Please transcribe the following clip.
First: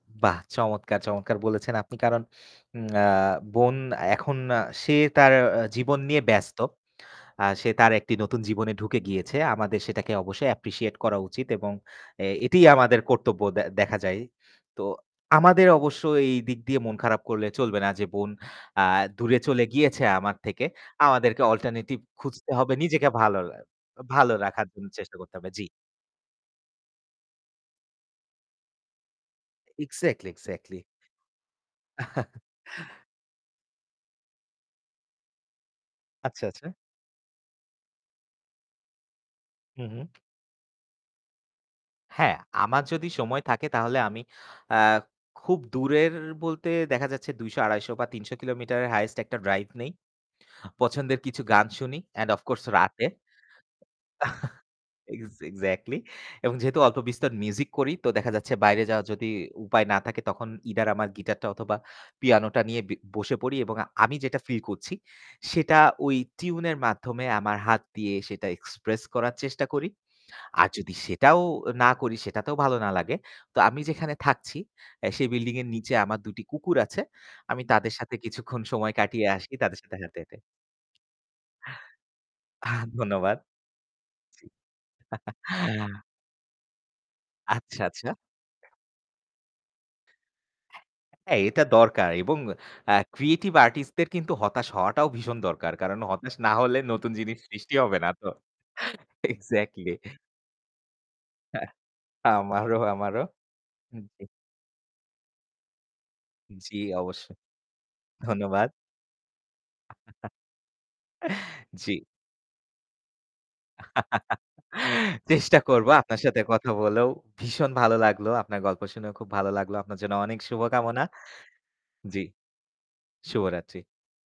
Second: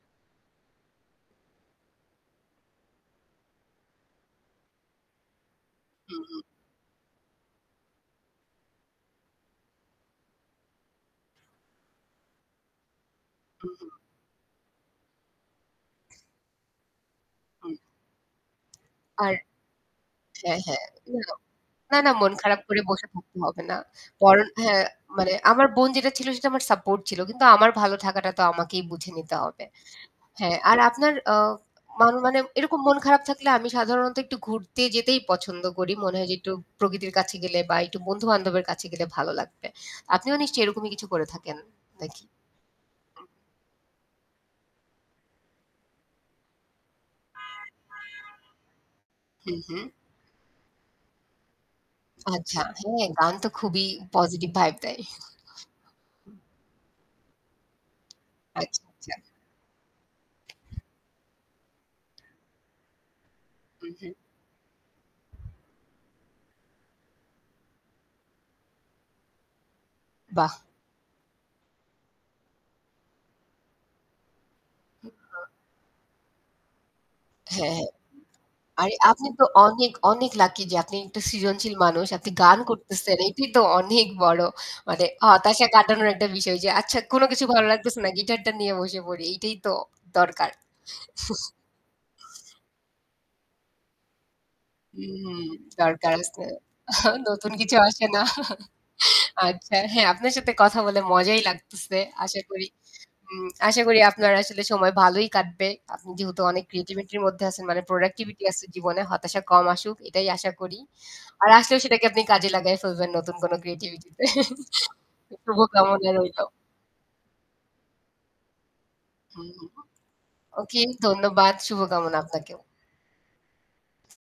বাহ! চমৎকার, চমৎকার বলেছেন আপনি। কারণ আ বোন এখন আ সে তার আ জীবন নিয়ে হুম, হুম। ব্যস্ত। আ সে তার একটি নতুন জীবনে ঢুকে গিয়েছে। আমাদের সেটাকে অবশ্যই অ্যাপ্রিশিয়েট করা উচিত এবং এ এটিই আমাদের কর্তব্য দে হুম, হুম। দেখা যায়। তো আমাদের অবশ্য এইদিক দিয়ে মন খারাপ করলে হুম। চলবে না যে বোন আ আর দূরে চলে গিয়েছে আমার হ্যাঁ, থেকে। হ্যাঁ, না, আমাদেরকে অল্টারনেটিভ না, না, মন খুঁজতে খারাপ হবে করে বসে নিজেকে থাকতে ভালোলে হবে না। ভালো কারন রাখার হ্যাঁ, জন্য চেষ্টা মানে করতে হবে। জি। আমার বোন যেটা ছিল, সেটা আমার সাপোর্ট ছিল। কিন্তু আমার ভালো থাকাটা তো আমাকেই বুঝে নিতে হবে। এক্সাক্টলি, হ্যাঁ, আর এক্সাক্টলি। আপনার আ মানে মানে, এরকম মন খারাপ থাকলে আমি সাধারণত একটু ঘুরতে যেতেই পছন্দ করি। মনে হয় যে, আচ্ছা, একটু আচ্ছা। প্রকৃতির কাছে গেলে বা একটু বন্ধুবান্ধবের কাছে গেলে ভালো লাগবে। হুম, হুম। আপনিও নিশ্চয়ই এরকমই কিছু করে থাকেন, নাকি? হ্যাঁ, আমার যদি সময় থাকে তাহলে আমি আ খুব দূরের বলতে দেখা যাচ্ছে ২০০, ২৫০ বা ৩০০ কিলোমিটারের হাইয়েস্ট একটা হুম, ড্রাইভ হুম। নেই। পছন্দের কিছু গান শুনি, অ্যান্ড অফ আচ্ছা, কোর্স রাতে। হ্যাঁ গান তো খুবই পজিটিভ ভাইব দেয়। এক্স এক্সাক্টলি এবং যেহেতু অল্প বিস্তর মিউজিক করি, তো দেখা যাচ্ছে আচ্ছা, বাইরে যাওয়ার আচ্ছা। যদি উপায় না থাকে তখন ইদার আমার গিটারটা অথবা পিয়ানোটা নিয়ে বি বসে পড়ি এবং হুম, হুম। আমি যেটা ফিল করছি সেটা ওই টিউন এর মাধ্যমে আমার হাত দিয়ে সেটা এক্সপ্রেস করার চেষ্টা করি। বাহ। আর যদি সেটাও না করি সেটাতেও ভালো না লাগে। তো আমি যেখানে থাকছি, অ্যা হুম, সেই হুম। বিল্ডিং এর নিচে আমার দুটি কুকুর আছে। আমি হ্যাঁ, হ্যাঁ। তাদের সাথে কিছুক্ষণ সময় আরে কাটিয়ে আপনি তো আসি তাদের অনেক, সাথে হেটে, অনেক হেটে। লাকি যে আপনি একটা সৃজনশীল মানুষ আপনি গান করতেছেন ধন্যবাদ। এটাই তো অনেক বড় মানে হতাশা কাটানোর একটা বিষয় যে আচ্ছা, কোন কিছু ভালো আচ্ছা, লাগতেছে না আচ্ছা। গিটার টা নিয়ে বসে পড়ি এইটাই তো দরকার। হ্যাঁ এটা দরকার এবং আ ক্রিয়েটিভ আর্টিস্ট দের কিন্তু হতাশ হওয়াটাও ভীষণ হুম, দরকার। কারণ দরকার হতাশ আছে। না হলে নতুন জিনিস নতুন সৃষ্টি কিছু হবে আসে না না। তো। আচ্ছা এক্সাক্টলি। হ্যাঁ, আপনার সাথে কথা বলে মজাই লাগতেছে। আশা করি আমারও, আমারও। হুম, আশা করি [unintelligible] আপনার আসলে সময় ভালোই কাটবে। আপনি যেহেতু অনেক জ্বি ক্রিয়েটিভিটি র অবশ্যই। মধ্যে আছেন মানে প্রোডাক্টিভিটি আছে ধন্যবাদ। জীবনে হতাশা কম আসুক এটাই আশা করি। আর আসলেও জ্বি। সেটাকে আপনি কাজে লাগায় ফেলবেন নতুন কোন ক্রিয়েটিভিটি তে। চেষ্টা করব শুভকামনা আপনার সাথে রইলো। কথা বলেও ভীষণ ভালো লাগলো। আপনার গল্প শুনেও খুব হু, ভালো হুম। লাগলো। আপনার জন্য অনেক ওকে, শুভকামনা। ধন্যবাদ। শুভকামনা জ্বি। আপনাকেও। শুভরাত্রি।